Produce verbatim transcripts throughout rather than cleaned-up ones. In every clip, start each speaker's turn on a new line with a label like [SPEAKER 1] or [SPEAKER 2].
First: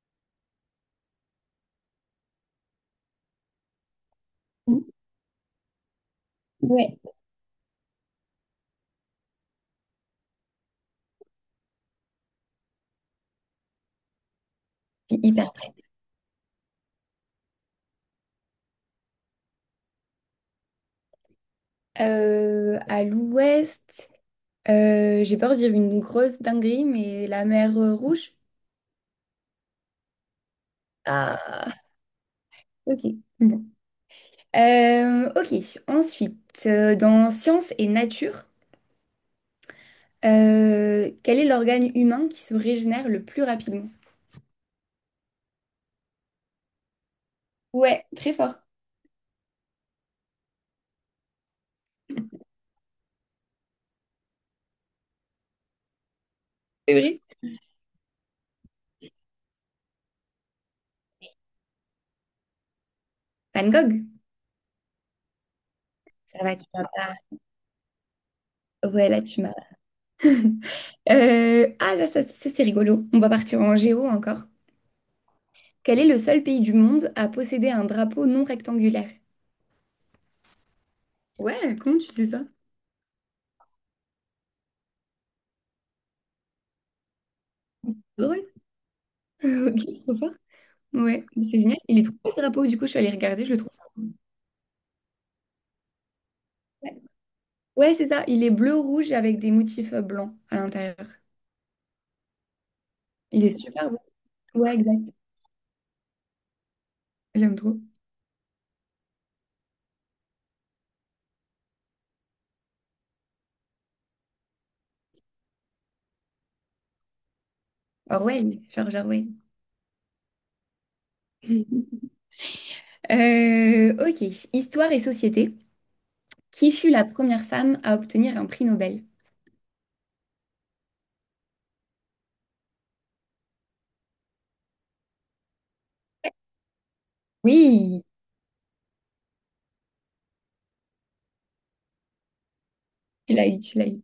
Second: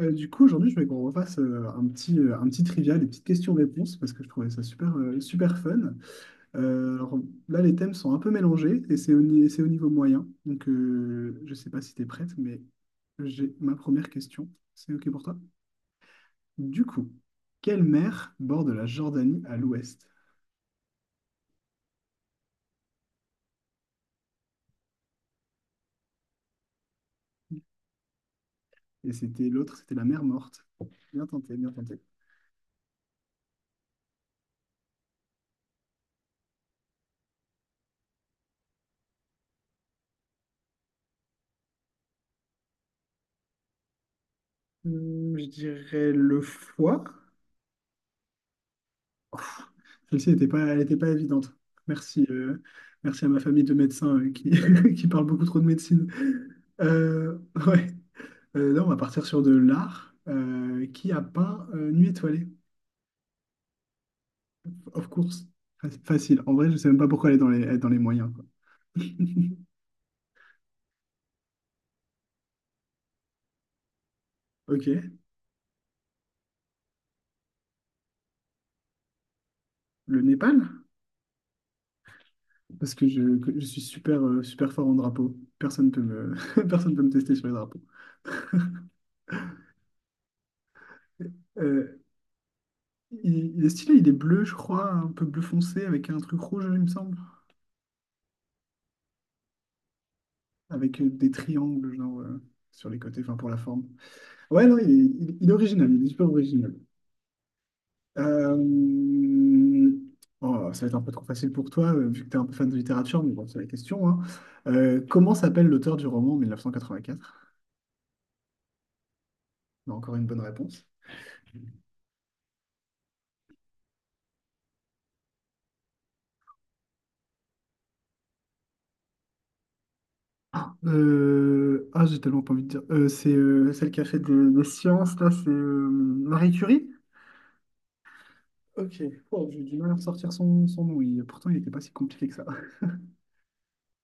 [SPEAKER 1] Euh, du coup, aujourd'hui, je voulais qu'on refasse euh, un petit, euh, un petit trivia, des petites questions-réponses, parce que je trouvais ça super, euh, super fun. Euh,
[SPEAKER 2] Ouais,
[SPEAKER 1] alors là, les thèmes sont un peu mélangés et c'est au, ni- c'est au niveau moyen. Donc, euh, je ne sais pas si tu es prête, mais j'ai ma première question. C'est OK pour toi?
[SPEAKER 2] hyper.
[SPEAKER 1] Du coup, quelle mer borde la Jordanie à l'ouest?
[SPEAKER 2] Euh, à l'ouest, euh, j'ai peur de dire une grosse dinguerie, mais la mer euh, Rouge.
[SPEAKER 1] Et c'était l'autre, c'était la mer Morte. Bien tenté, bien
[SPEAKER 2] Ah,
[SPEAKER 1] tenté.
[SPEAKER 2] ok. Bon. Euh, ok, ensuite, euh, dans sciences et nature, euh, quel est l'organe humain qui se régénère le plus rapidement?
[SPEAKER 1] Hum, je dirais le foie.
[SPEAKER 2] Ouais, très fort.
[SPEAKER 1] Celle-ci n'était pas, elle était pas évidente. Merci, euh, merci à ma famille de médecins euh, qui, qui parle beaucoup trop de médecine.
[SPEAKER 2] C'est vrai?
[SPEAKER 1] Euh, ouais. Euh, là, on va partir sur de l'art. Euh, qui a peint euh, Nuit étoilée?
[SPEAKER 2] Van Gogh.
[SPEAKER 1] Of course. Fa- Facile.
[SPEAKER 2] Ça
[SPEAKER 1] En
[SPEAKER 2] va, tu
[SPEAKER 1] vrai, je
[SPEAKER 2] vas
[SPEAKER 1] sais même pas
[SPEAKER 2] pas.
[SPEAKER 1] pourquoi elle est dans les, elle est dans les moyens, quoi.
[SPEAKER 2] Ouais, là tu m'as. Euh, ah là, ça, ça, c'est rigolo. On va partir en géo encore.
[SPEAKER 1] Ok.
[SPEAKER 2] Quel est le seul pays du monde à posséder un drapeau non rectangulaire?
[SPEAKER 1] Le Népal?
[SPEAKER 2] Ouais, comment tu sais ça?
[SPEAKER 1] Parce que je, que je suis super, euh, super fort en drapeau. Personne peut me, personne peut me tester sur les drapeaux.
[SPEAKER 2] Ah Ouais, ok, trop fort. Ouais, mais c'est génial. Il
[SPEAKER 1] Euh,
[SPEAKER 2] est trop beau le drapeau, du coup, je suis allée regarder, je
[SPEAKER 1] il,
[SPEAKER 2] le
[SPEAKER 1] il est
[SPEAKER 2] trouve.
[SPEAKER 1] stylé, il
[SPEAKER 2] sympa.
[SPEAKER 1] est bleu, je crois, un peu bleu foncé avec un truc rouge, il me
[SPEAKER 2] Ouais,
[SPEAKER 1] semble.
[SPEAKER 2] Ouais, c'est ça. Il est bleu-rouge avec des motifs euh, blancs à l'intérieur.
[SPEAKER 1] Avec euh, des triangles genre, euh, sur les côtés, enfin
[SPEAKER 2] Il
[SPEAKER 1] pour
[SPEAKER 2] est
[SPEAKER 1] la forme.
[SPEAKER 2] super beau.
[SPEAKER 1] Ouais,
[SPEAKER 2] Ouais,
[SPEAKER 1] non, il est,
[SPEAKER 2] exact.
[SPEAKER 1] il- il est original, il est super original.
[SPEAKER 2] J'aime trop.
[SPEAKER 1] Euh, oh, ça va être un peu trop facile pour toi, euh, vu que tu es un peu fan de littérature, mais bon, c'est la question, hein. Euh, comment s'appelle l'auteur du roman mille neuf cent quatre-vingt-quatre?
[SPEAKER 2] Orwell, George Orwell.
[SPEAKER 1] Non, encore une bonne réponse.
[SPEAKER 2] Euh, ok, Histoire et société. Qui fut la première femme à obtenir un prix Nobel?
[SPEAKER 1] Euh, Ah, j'ai tellement pas envie de dire. Euh, c'est euh, celle qui a fait des, des sciences, là, c'est euh, Marie Curie?
[SPEAKER 2] Oui,
[SPEAKER 1] Ok, oh, j'ai du mal à ressortir son, son nom, il- pourtant il n'était pas si compliqué que ça.
[SPEAKER 2] tu l'as eu, tu l'as eu.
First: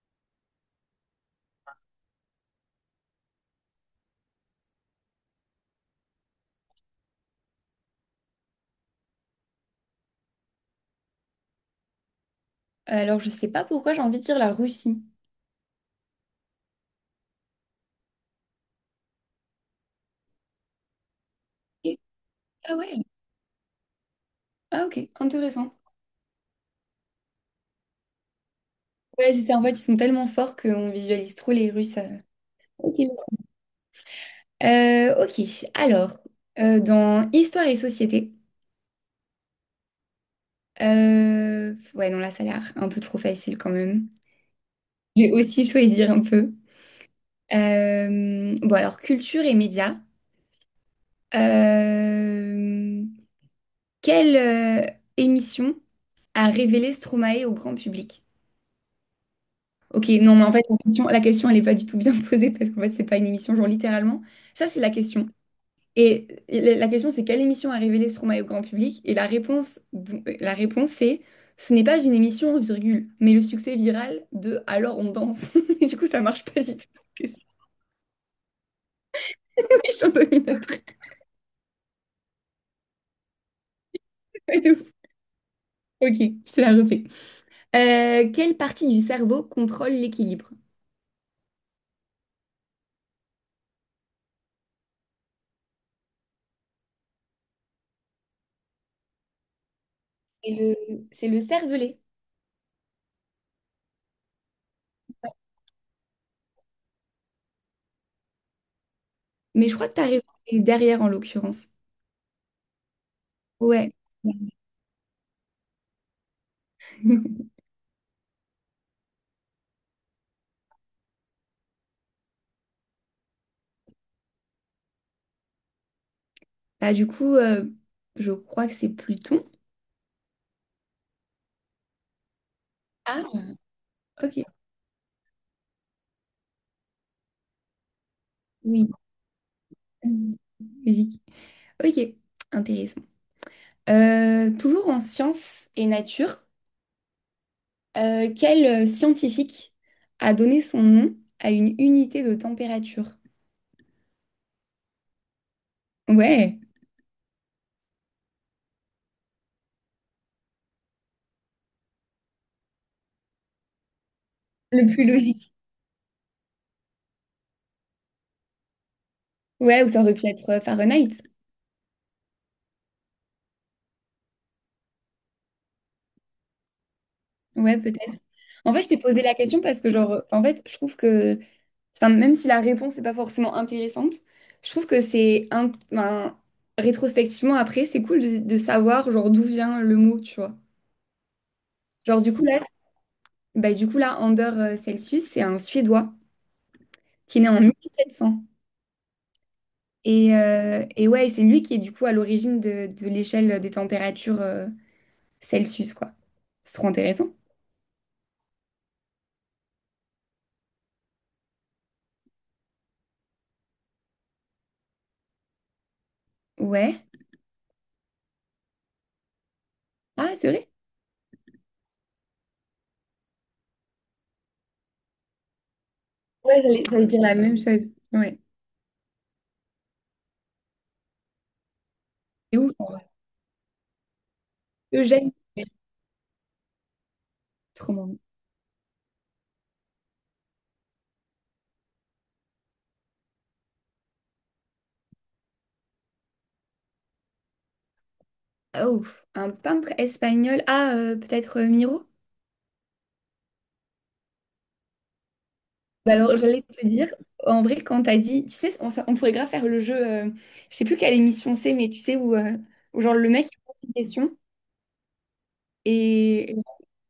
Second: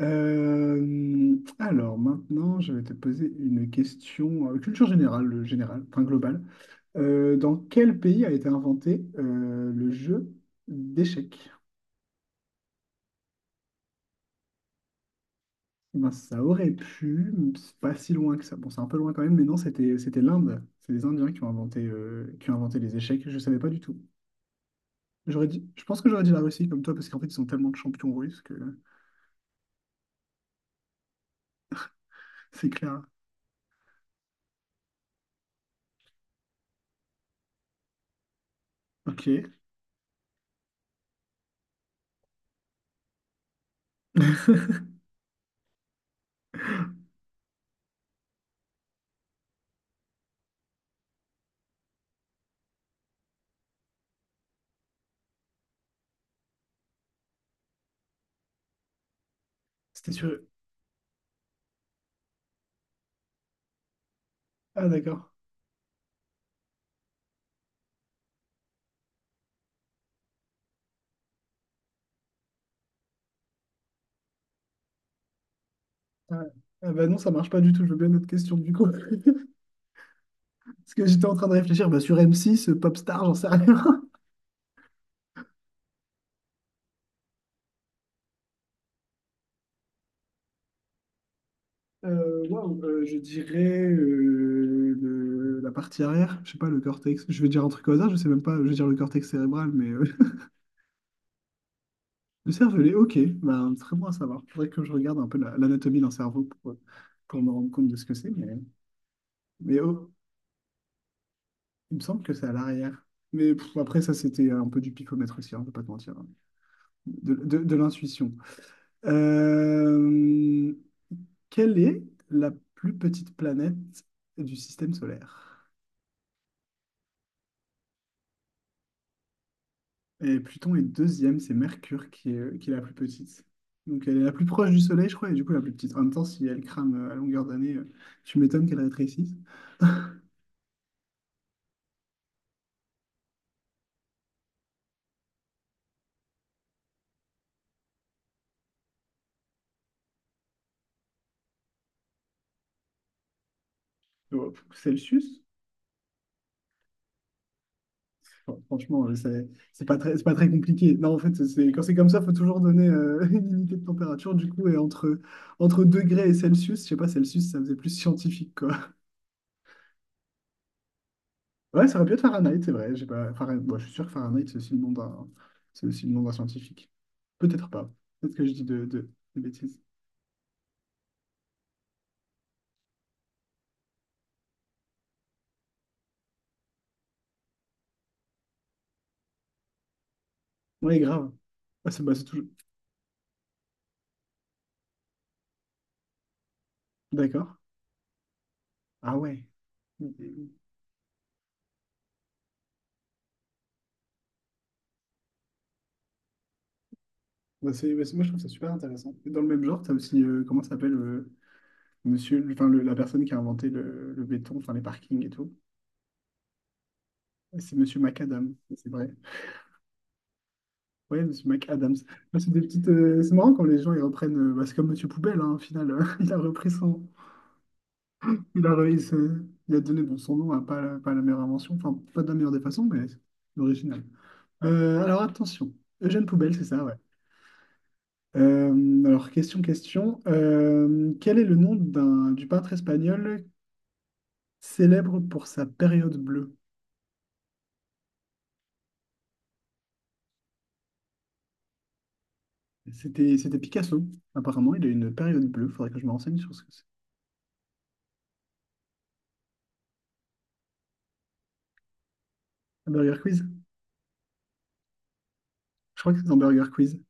[SPEAKER 1] Euh, alors maintenant, je vais te poser une question euh, culture générale, euh, générale, enfin globale. Euh, dans quel pays a été inventé euh, le jeu d'échecs?
[SPEAKER 2] Alors, je sais pas pourquoi j'ai envie de dire la Russie.
[SPEAKER 1] Eh ben, ça aurait pu, mais c'est pas si loin que ça. Bon, c'est un peu loin quand même, mais non, c'était c'était l'Inde. C'est les Indiens qui ont inventé euh, qui ont
[SPEAKER 2] Ah
[SPEAKER 1] inventé les
[SPEAKER 2] ouais,
[SPEAKER 1] échecs. Je savais pas du tout.
[SPEAKER 2] ah ok,
[SPEAKER 1] J'aurais dit,
[SPEAKER 2] intéressant.
[SPEAKER 1] je pense que j'aurais dit la Russie comme toi parce qu'en fait, ils sont tellement de champions russes que
[SPEAKER 2] Ouais, c'est ça. En fait, ils sont tellement forts qu'on visualise trop les Russes. euh.
[SPEAKER 1] c'est
[SPEAKER 2] Ok.
[SPEAKER 1] clair.
[SPEAKER 2] Euh, ok. Alors, euh, dans Histoire et Société,
[SPEAKER 1] Ok,
[SPEAKER 2] euh, ouais, non, là, ça a l'air un peu trop facile quand même. Je vais aussi choisir un peu. Euh, bon, alors, culture et médias. Euh, Quelle euh, émission a révélé Stromae au grand public? Ok,
[SPEAKER 1] c'était
[SPEAKER 2] non,
[SPEAKER 1] sûr.
[SPEAKER 2] mais en fait, la question, la question, elle n'est pas du tout bien posée parce qu'en fait, c'est pas une émission, genre littéralement. Ça, c'est
[SPEAKER 1] Ah
[SPEAKER 2] la
[SPEAKER 1] d'accord.
[SPEAKER 2] question. Et la la question, c'est quelle émission a révélé Stromae au grand public? Et la réponse, dou- euh, la réponse, c'est ce n'est pas une émission, virgule, mais le succès viral de Alors on danse. Et du coup, ça
[SPEAKER 1] Ah,
[SPEAKER 2] marche pas du tout.
[SPEAKER 1] ah bah non, ça
[SPEAKER 2] Qu'est-ce que
[SPEAKER 1] marche pas du tout. Je veux bien notre question du coup.
[SPEAKER 2] je suis en dominatrice.
[SPEAKER 1] Parce que j'étais en train de réfléchir bah, sur M six, euh, Popstar, j'en sais rien.
[SPEAKER 2] Ouais, de ouf. Ok, je te la refais. Euh, quelle partie du cerveau contrôle l'équilibre?
[SPEAKER 1] Euh, waouh, euh, je dirais euh, le- la partie arrière, je sais pas, le cortex. Je vais dire un truc au hasard, je sais même pas, je vais dire le cortex cérébral, mais euh,
[SPEAKER 2] C'est le, c'est le cervelet.
[SPEAKER 1] le cervelet, ok, bah, très bon à savoir. Faudrait que je regarde un peu la- l'anatomie d'un cerveau pour, euh, pour me rendre compte de ce que c'est, mais,
[SPEAKER 2] Mais je
[SPEAKER 1] mais
[SPEAKER 2] crois que tu as
[SPEAKER 1] oh,
[SPEAKER 2] raison, c'est derrière en l'occurrence.
[SPEAKER 1] il me semble que c'est à l'arrière. Mais pff,
[SPEAKER 2] Ouais.
[SPEAKER 1] après, ça, c'était un peu du pifomètre aussi, hein, je vais pas te mentir, hein. De, de- de l'intuition. Euh, Quelle est la plus petite planète du système solaire?
[SPEAKER 2] Bah, du coup, euh, je crois que c'est Pluton.
[SPEAKER 1] Et Pluton est deuxième, c'est Mercure qui est, qui est la plus
[SPEAKER 2] Ah,
[SPEAKER 1] petite. Donc elle est la
[SPEAKER 2] ok.
[SPEAKER 1] plus proche du Soleil, je crois, et du coup la plus petite. En même temps, si elle crame euh, à longueur d'année, euh, tu m'étonnes qu'elle
[SPEAKER 2] Oui.
[SPEAKER 1] rétrécisse.
[SPEAKER 2] Logique. Ok, intéressant. Euh, toujours en sciences et nature, euh, quel euh, scientifique a donné son nom à une unité de température?
[SPEAKER 1] Oh, Celsius?
[SPEAKER 2] Ouais,
[SPEAKER 1] Bon, franchement, euh, c'est c'est pas très, c'est pas très compliqué. Non, en fait, c'est, quand c'est comme ça, il faut toujours donner euh, une unité de température. Du coup, et
[SPEAKER 2] le plus
[SPEAKER 1] entre,
[SPEAKER 2] logique.
[SPEAKER 1] entre degrés et Celsius, je sais pas, Celsius, ça faisait plus scientifique, quoi.
[SPEAKER 2] Ouais, ou ça aurait pu être euh, Fahrenheit.
[SPEAKER 1] Ouais, ça aurait pu être Fahrenheit, c'est vrai. J'ai pas... Fahrenheit, bon, je suis sûr que Fahrenheit, c'est aussi le nom d'un c'est aussi le nom d'un scientifique. Peut-être
[SPEAKER 2] Ouais,
[SPEAKER 1] pas.
[SPEAKER 2] peut-être.
[SPEAKER 1] Peut-être que je dis
[SPEAKER 2] En fait,
[SPEAKER 1] de,
[SPEAKER 2] je t'ai
[SPEAKER 1] de,
[SPEAKER 2] posé la
[SPEAKER 1] des
[SPEAKER 2] question
[SPEAKER 1] bêtises.
[SPEAKER 2] parce que, genre, en fait, je trouve que, enfin, même si la réponse n'est pas forcément intéressante, je trouve que c'est, un, enfin, rétrospectivement, après, c'est cool de, de, savoir, genre, d'où vient le mot, tu vois.
[SPEAKER 1] Ouais, grave. Ah, c'est bah,
[SPEAKER 2] Genre,
[SPEAKER 1] c'est
[SPEAKER 2] du coup,
[SPEAKER 1] toujours...
[SPEAKER 2] là, bah, du coup, là, Anders euh, Celsius, c'est un Suédois. qui est né
[SPEAKER 1] D'accord.
[SPEAKER 2] en mille sept cents.
[SPEAKER 1] Ah ouais. Ok.
[SPEAKER 2] Et, euh, et ouais, c'est lui qui est du coup à l'origine de, de l'échelle des températures euh, Celsius, quoi. C'est trop intéressant.
[SPEAKER 1] Bah, c'est- bah, c'est, moi, je trouve ça super intéressant. Et dans le même genre, tu as aussi, euh, comment ça s'appelle, euh, monsieur, le- enfin, le- la personne qui a inventé le, le béton, enfin, les parkings et tout.
[SPEAKER 2] Ouais.
[SPEAKER 1] Et c'est monsieur McAdams, c'est vrai.
[SPEAKER 2] Ah, c'est vrai?
[SPEAKER 1] Ouais, monsieur McAdams. Bah, c'est des petites, euh, c'est marrant quand les gens, ils reprennent, euh, bah, c'est comme monsieur Poubelle, hein, au final. Il a
[SPEAKER 2] Ouais,
[SPEAKER 1] repris
[SPEAKER 2] j'allais
[SPEAKER 1] son,
[SPEAKER 2] j'allais dire la même chose. Ouais.
[SPEAKER 1] il a il a donné bon, son nom à pas, la- pas la meilleure invention, enfin pas de la meilleure
[SPEAKER 2] C'est
[SPEAKER 1] des
[SPEAKER 2] ouf.
[SPEAKER 1] façons, mais original. Euh, alors
[SPEAKER 2] Eugène. Miguel.
[SPEAKER 1] attention, Eugène Poubelle, c'est ça, ouais.
[SPEAKER 2] Trop marrant.
[SPEAKER 1] Euh, alors question, question. Euh, quel est le nom d'un, du peintre espagnol célèbre pour sa période bleue?
[SPEAKER 2] Ah, ouf. Un peintre espagnol. Ah, euh, peut-être euh, Miro?
[SPEAKER 1] C'était, c'était Picasso. Apparemment, il a une période bleue. Faudrait que je me
[SPEAKER 2] Bah alors,
[SPEAKER 1] renseigne sur
[SPEAKER 2] j'allais
[SPEAKER 1] ce que c'est.
[SPEAKER 2] te dire, en vrai, quand t'as dit, tu sais, on, ça- on pourrait grave faire le jeu, euh, je sais plus quelle émission c'est, mais tu sais, où, euh,
[SPEAKER 1] Un
[SPEAKER 2] où genre
[SPEAKER 1] Burger
[SPEAKER 2] le
[SPEAKER 1] Quiz?
[SPEAKER 2] mec il pose une question
[SPEAKER 1] Je crois que c'est dans
[SPEAKER 2] et
[SPEAKER 1] Burger Quiz.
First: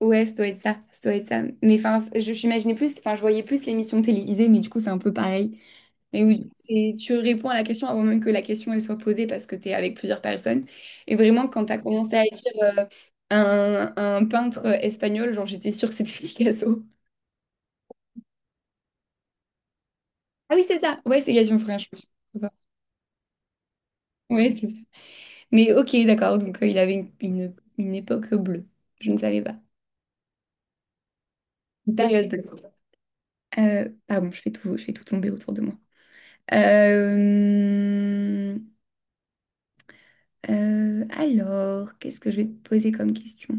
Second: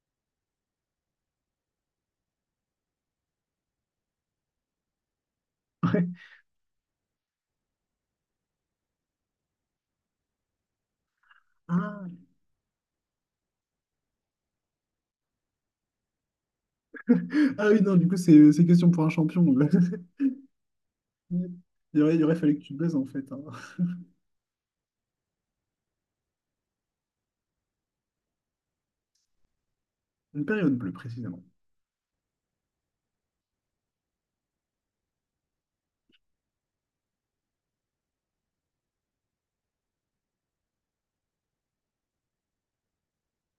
[SPEAKER 2] Ouais, ça doit être ça, ça doit être ça. Mais enfin, je j'imaginais plus, enfin, je voyais plus l'émission télévisée, mais du coup, c'est un peu pareil.
[SPEAKER 1] Ouais.
[SPEAKER 2] Mais où c'est- tu réponds à la question avant même que la question elle soit posée parce que tu es avec plusieurs personnes. Et vraiment, quand tu as
[SPEAKER 1] Ah.
[SPEAKER 2] commencé à écrire euh, un, un peintre espagnol, genre, j'étais sûre que c'était Picasso.
[SPEAKER 1] Ah oui, non, du coup, c'est c'est question pour un champion.
[SPEAKER 2] Ah oui, c'est ça. Ouais, c'est Gaston Frère, je me
[SPEAKER 1] Il aurait, il aurait fallu que tu baises en fait. Hein.
[SPEAKER 2] Ouais, c'est ça. Mais ok, d'accord. Donc, euh, il avait une, une, une époque bleue. Je ne savais pas.
[SPEAKER 1] Une période bleue, précisément.
[SPEAKER 2] Une période bleue. Euh, pardon, je fais tout, je fais tout tomber autour de moi. Euh... Euh, alors, qu'est-ce que je vais te poser comme question?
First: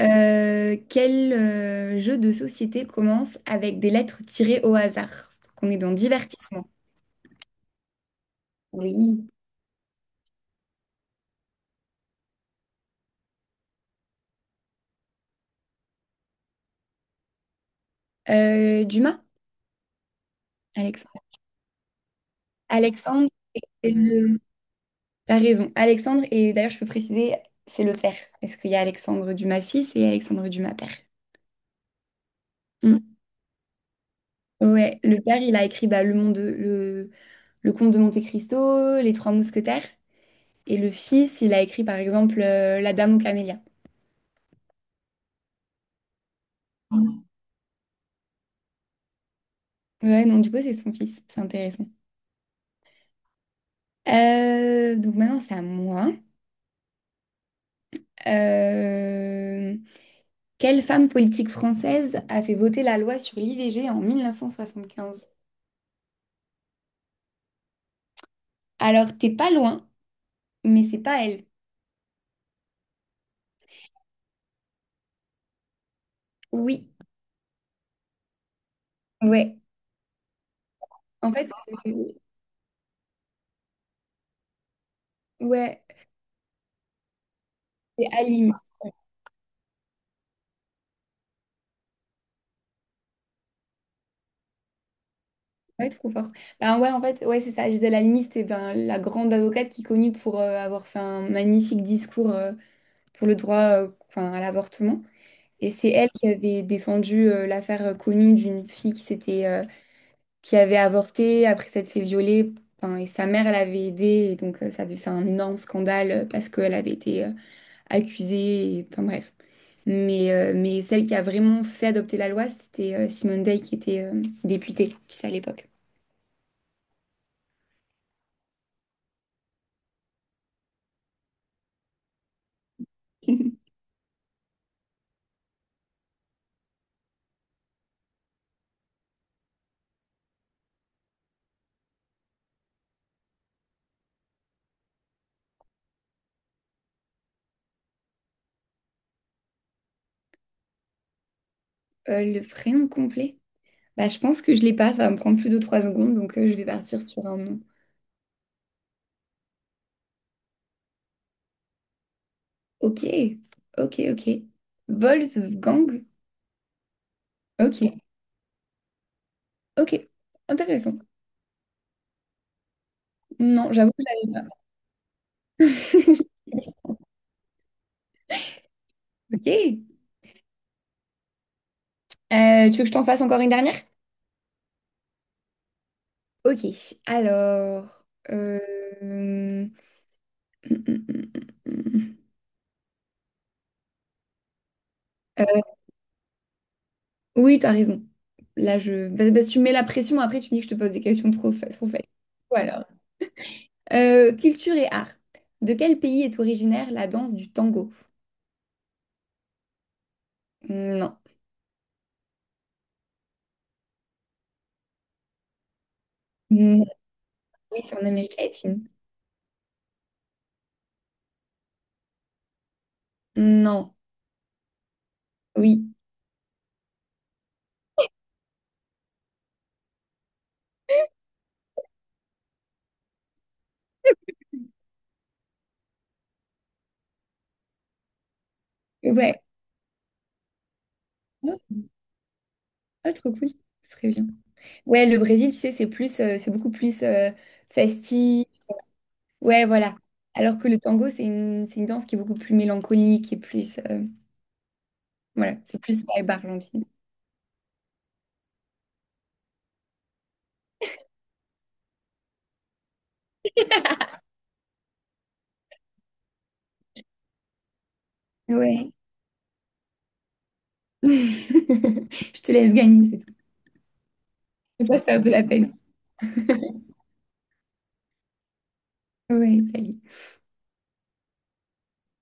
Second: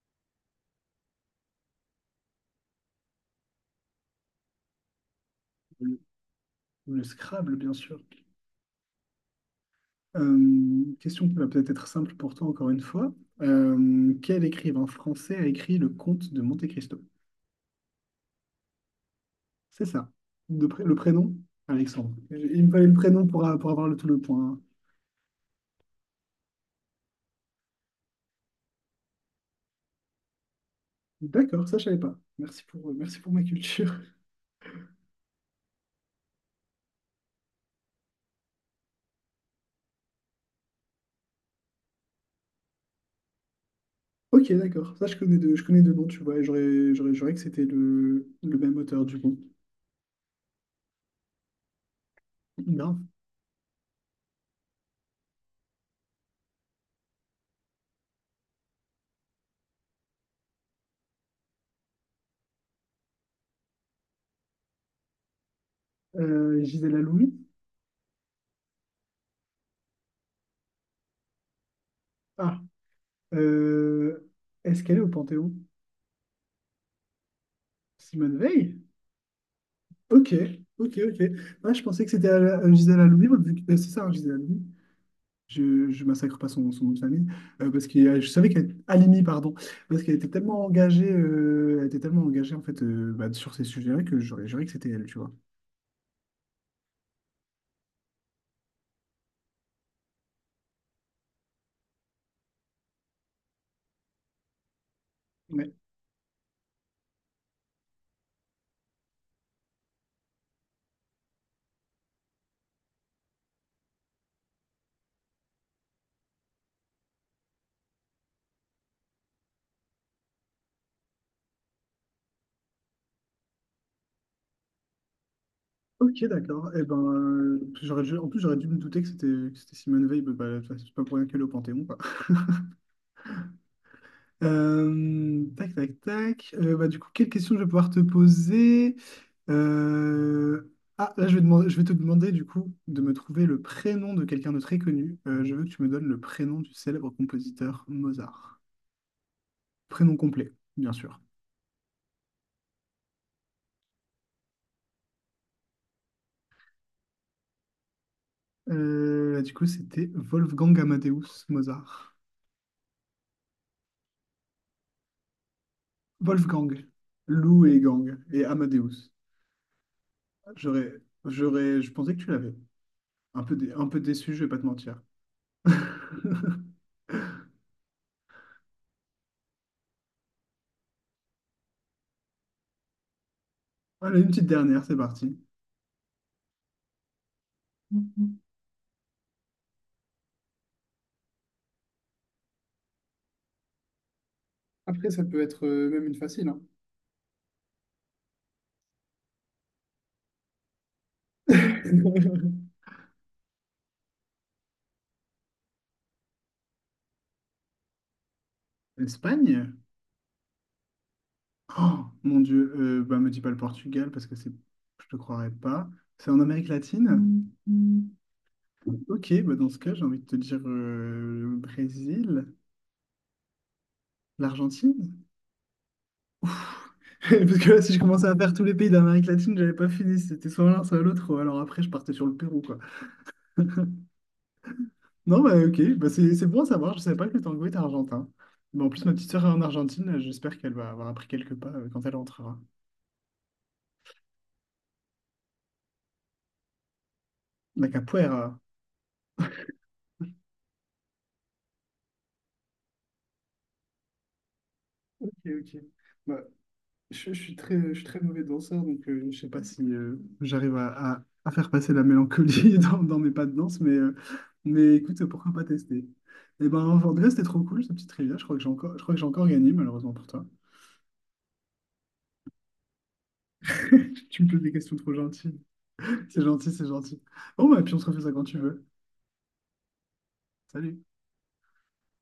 [SPEAKER 2] Euh, quel euh, jeu de société commence avec des lettres tirées au hasard? Donc, on est dans
[SPEAKER 1] Le,
[SPEAKER 2] divertissement.
[SPEAKER 1] le Scrabble, bien sûr.
[SPEAKER 2] Oui.
[SPEAKER 1] Euh, question qui va peut-être être simple pour toi, encore une fois. Euh, quel écrivain français a écrit Le Comte de Monte-Cristo?
[SPEAKER 2] Euh, Dumas?
[SPEAKER 1] C'est ça. De pré- le
[SPEAKER 2] Alexandre.
[SPEAKER 1] prénom? Alexandre. Il me fallait le prénom
[SPEAKER 2] Alexandre,
[SPEAKER 1] pour, a- pour avoir
[SPEAKER 2] c'est
[SPEAKER 1] le, tout le
[SPEAKER 2] le...
[SPEAKER 1] point. Hein.
[SPEAKER 2] T'as raison. Alexandre, et d'ailleurs, je peux préciser, c'est le père. Parce qu'il y a Alexandre Dumas fils et Alexandre Dumas père.
[SPEAKER 1] D'accord, ça, je savais pas. Merci pour,
[SPEAKER 2] Mm.
[SPEAKER 1] merci pour ma culture.
[SPEAKER 2] Ouais, le père, il a écrit bah, le monde, le, le comte de Monte-Cristo, Les Trois Mousquetaires. Et le fils, il a écrit, par exemple, euh, La Dame aux Camélias.
[SPEAKER 1] Ok, d'accord. Ça, je connais deux, je connais deux noms, tu vois, et j'aurais, j'aurais juré que c'était le, le même auteur, du coup.
[SPEAKER 2] Ouais, non, du coup, c'est son fils. C'est intéressant.
[SPEAKER 1] Grave.
[SPEAKER 2] Euh, donc maintenant, c'est à moi. Euh, Quelle femme politique française a fait voter la loi sur l'I V G en mille neuf cent soixante-quinze?
[SPEAKER 1] Euh, Gisèle Aloumi?
[SPEAKER 2] Alors, t'es pas loin, mais c'est pas elle.
[SPEAKER 1] Ah. Euh, est-ce qu'elle est au Panthéon?
[SPEAKER 2] Oui,
[SPEAKER 1] Simone Veil?
[SPEAKER 2] ouais.
[SPEAKER 1] Ok, ok, ok.
[SPEAKER 2] En fait,
[SPEAKER 1] Moi, je
[SPEAKER 2] euh,
[SPEAKER 1] pensais que c'était à la- à Gisèle Halimi, vu que- euh, c'est ça, hein, Gisèle Halimi.
[SPEAKER 2] ouais,
[SPEAKER 1] Je, je massacre pas son, son nom de famille, euh, parce que
[SPEAKER 2] c'est
[SPEAKER 1] euh, je savais
[SPEAKER 2] Halimi.
[SPEAKER 1] qu'elle Halimi, pardon, parce qu'elle était tellement engagée, euh, elle était tellement engagée en fait euh, bah, sur ces sujets-là que j'aurais juré que c'était elle, tu vois.
[SPEAKER 2] Ouais, trop fort. Ben ouais, en fait, ouais, c'est ça. Gisèle Halimi, c'était ben, la grande avocate qui est connue pour euh, avoir fait un magnifique discours euh, pour le droit euh, enfin, à l'avortement. Et
[SPEAKER 1] Ouais.
[SPEAKER 2] c'est elle qui avait défendu euh, l'affaire euh, connue d'une fille qui s'était, euh, qui avait avorté après s'être fait violer. Enfin, et sa mère, elle avait aidé. Et donc, euh, ça avait fait un énorme scandale euh, parce qu'elle avait été euh, accusée. et- Enfin, bref. Mais, euh, mais celle qui a vraiment fait adopter la loi, c'était euh, Simone Veil qui était euh, députée, tu sais, à l'époque.
[SPEAKER 1] Ok, d'accord. Eh ben, euh, j'aurais, dû- en plus, j'aurais dû me douter que c'était que c'était Simone Veil, bah, bah, c'est pas pour rien qu'elle est au Panthéon, quoi. Euh, tac, tac, tac. Euh, bah, du coup, quelle question je vais pouvoir te poser? Euh, Ah, là, je vais demander, je vais te demander, du coup, de me trouver le prénom de quelqu'un de très connu. Euh, je veux que tu me donnes le prénom du célèbre compositeur Mozart. Prénom complet, bien sûr.
[SPEAKER 2] Euh, le prénom complet? Bah, je pense que je l'ai pas. Ça va me prendre plus de trois secondes. Donc, euh, je vais partir sur un nom.
[SPEAKER 1] Euh, du coup, c'était Wolfgang Amadeus Mozart.
[SPEAKER 2] Ok. Ok, ok. Wolfgang?
[SPEAKER 1] Wolfgang, Lou et
[SPEAKER 2] Ok.
[SPEAKER 1] Gang, et Amadeus.
[SPEAKER 2] Ok,
[SPEAKER 1] J'aurais,
[SPEAKER 2] intéressant.
[SPEAKER 1] j'aurais, je pensais que tu l'avais. Un peu, dé-
[SPEAKER 2] Non,
[SPEAKER 1] un
[SPEAKER 2] j'avoue
[SPEAKER 1] peu
[SPEAKER 2] que je
[SPEAKER 1] déçu, je
[SPEAKER 2] l'avais
[SPEAKER 1] vais
[SPEAKER 2] pas.
[SPEAKER 1] pas te mentir.
[SPEAKER 2] Ok. Euh, tu veux que je t'en fasse encore une dernière?
[SPEAKER 1] Allez, une petite dernière, c'est parti.
[SPEAKER 2] Ok, alors... euh, hum, hum, hum, hum.
[SPEAKER 1] Après, ça peut
[SPEAKER 2] Euh,
[SPEAKER 1] être euh, même une facile. Hein.
[SPEAKER 2] Oui, t'as raison. Là, je... Parce parce que tu mets la pression, après tu me dis que je te pose des questions trop fa- trop faciles. Voilà. Euh, culture et art. De quel pays est originaire la danse du tango?
[SPEAKER 1] L'Espagne?
[SPEAKER 2] Non.
[SPEAKER 1] Oh mon Dieu, euh, bah me dis pas le Portugal parce que c'est, je te croirais pas. C'est en Amérique
[SPEAKER 2] Mm,
[SPEAKER 1] latine?
[SPEAKER 2] oui, c'est en Amérique latine.
[SPEAKER 1] Ok, bah dans ce cas, j'ai envie de te dire euh, le Brésil,
[SPEAKER 2] Non.
[SPEAKER 1] l'Argentine.
[SPEAKER 2] Oui.
[SPEAKER 1] Parce que là, si je commençais à faire tous les pays d'Amérique latine, j'avais pas fini. C'était soit l'un, soit l'autre. Alors après, je partais sur le Pérou, quoi. Non, bah ok, bah, c'est c'est bon à savoir. Je savais pas que le tango était argentin. Mais en plus, ma petite
[SPEAKER 2] Ouais.
[SPEAKER 1] sœur est en Argentine. J'espère qu'elle va avoir appris quelques
[SPEAKER 2] Ah,
[SPEAKER 1] pas euh, quand elle rentrera.
[SPEAKER 2] ah, trop cool. Très bien. Ouais, le Brésil, tu sais, c'est plus, euh, c'est beaucoup plus euh,
[SPEAKER 1] La
[SPEAKER 2] festif.
[SPEAKER 1] capoeira.
[SPEAKER 2] Ouais, voilà. Alors que le tango, c'est une, c'est une danse qui est beaucoup plus mélancolique et plus, euh,
[SPEAKER 1] Ok,
[SPEAKER 2] voilà, c'est
[SPEAKER 1] ok.
[SPEAKER 2] plus vibe
[SPEAKER 1] Bah,
[SPEAKER 2] argentine.
[SPEAKER 1] je, je suis très, je suis très mauvais danseur, donc euh, je sais pas si euh, j'arrive à, à- à faire passer la mélancolie dans, dans mes pas de danse, mais, euh, mais écoute, pourquoi pas tester? Et ben, en vrai, c'était trop cool, cette petite trivia. Je crois que j'ai
[SPEAKER 2] Ouais.
[SPEAKER 1] encore, je crois que j'ai encore gagné, malheureusement pour toi.
[SPEAKER 2] Je te laisse gagner, c'est tout.
[SPEAKER 1] Tu me poses des
[SPEAKER 2] Je vais
[SPEAKER 1] questions
[SPEAKER 2] pas te
[SPEAKER 1] trop
[SPEAKER 2] faire de la
[SPEAKER 1] gentilles.
[SPEAKER 2] peine.
[SPEAKER 1] C'est gentil, c'est gentil. Bon, bah, puis on se refait ça quand tu veux.
[SPEAKER 2] Ouais, salut.
[SPEAKER 1] Salut.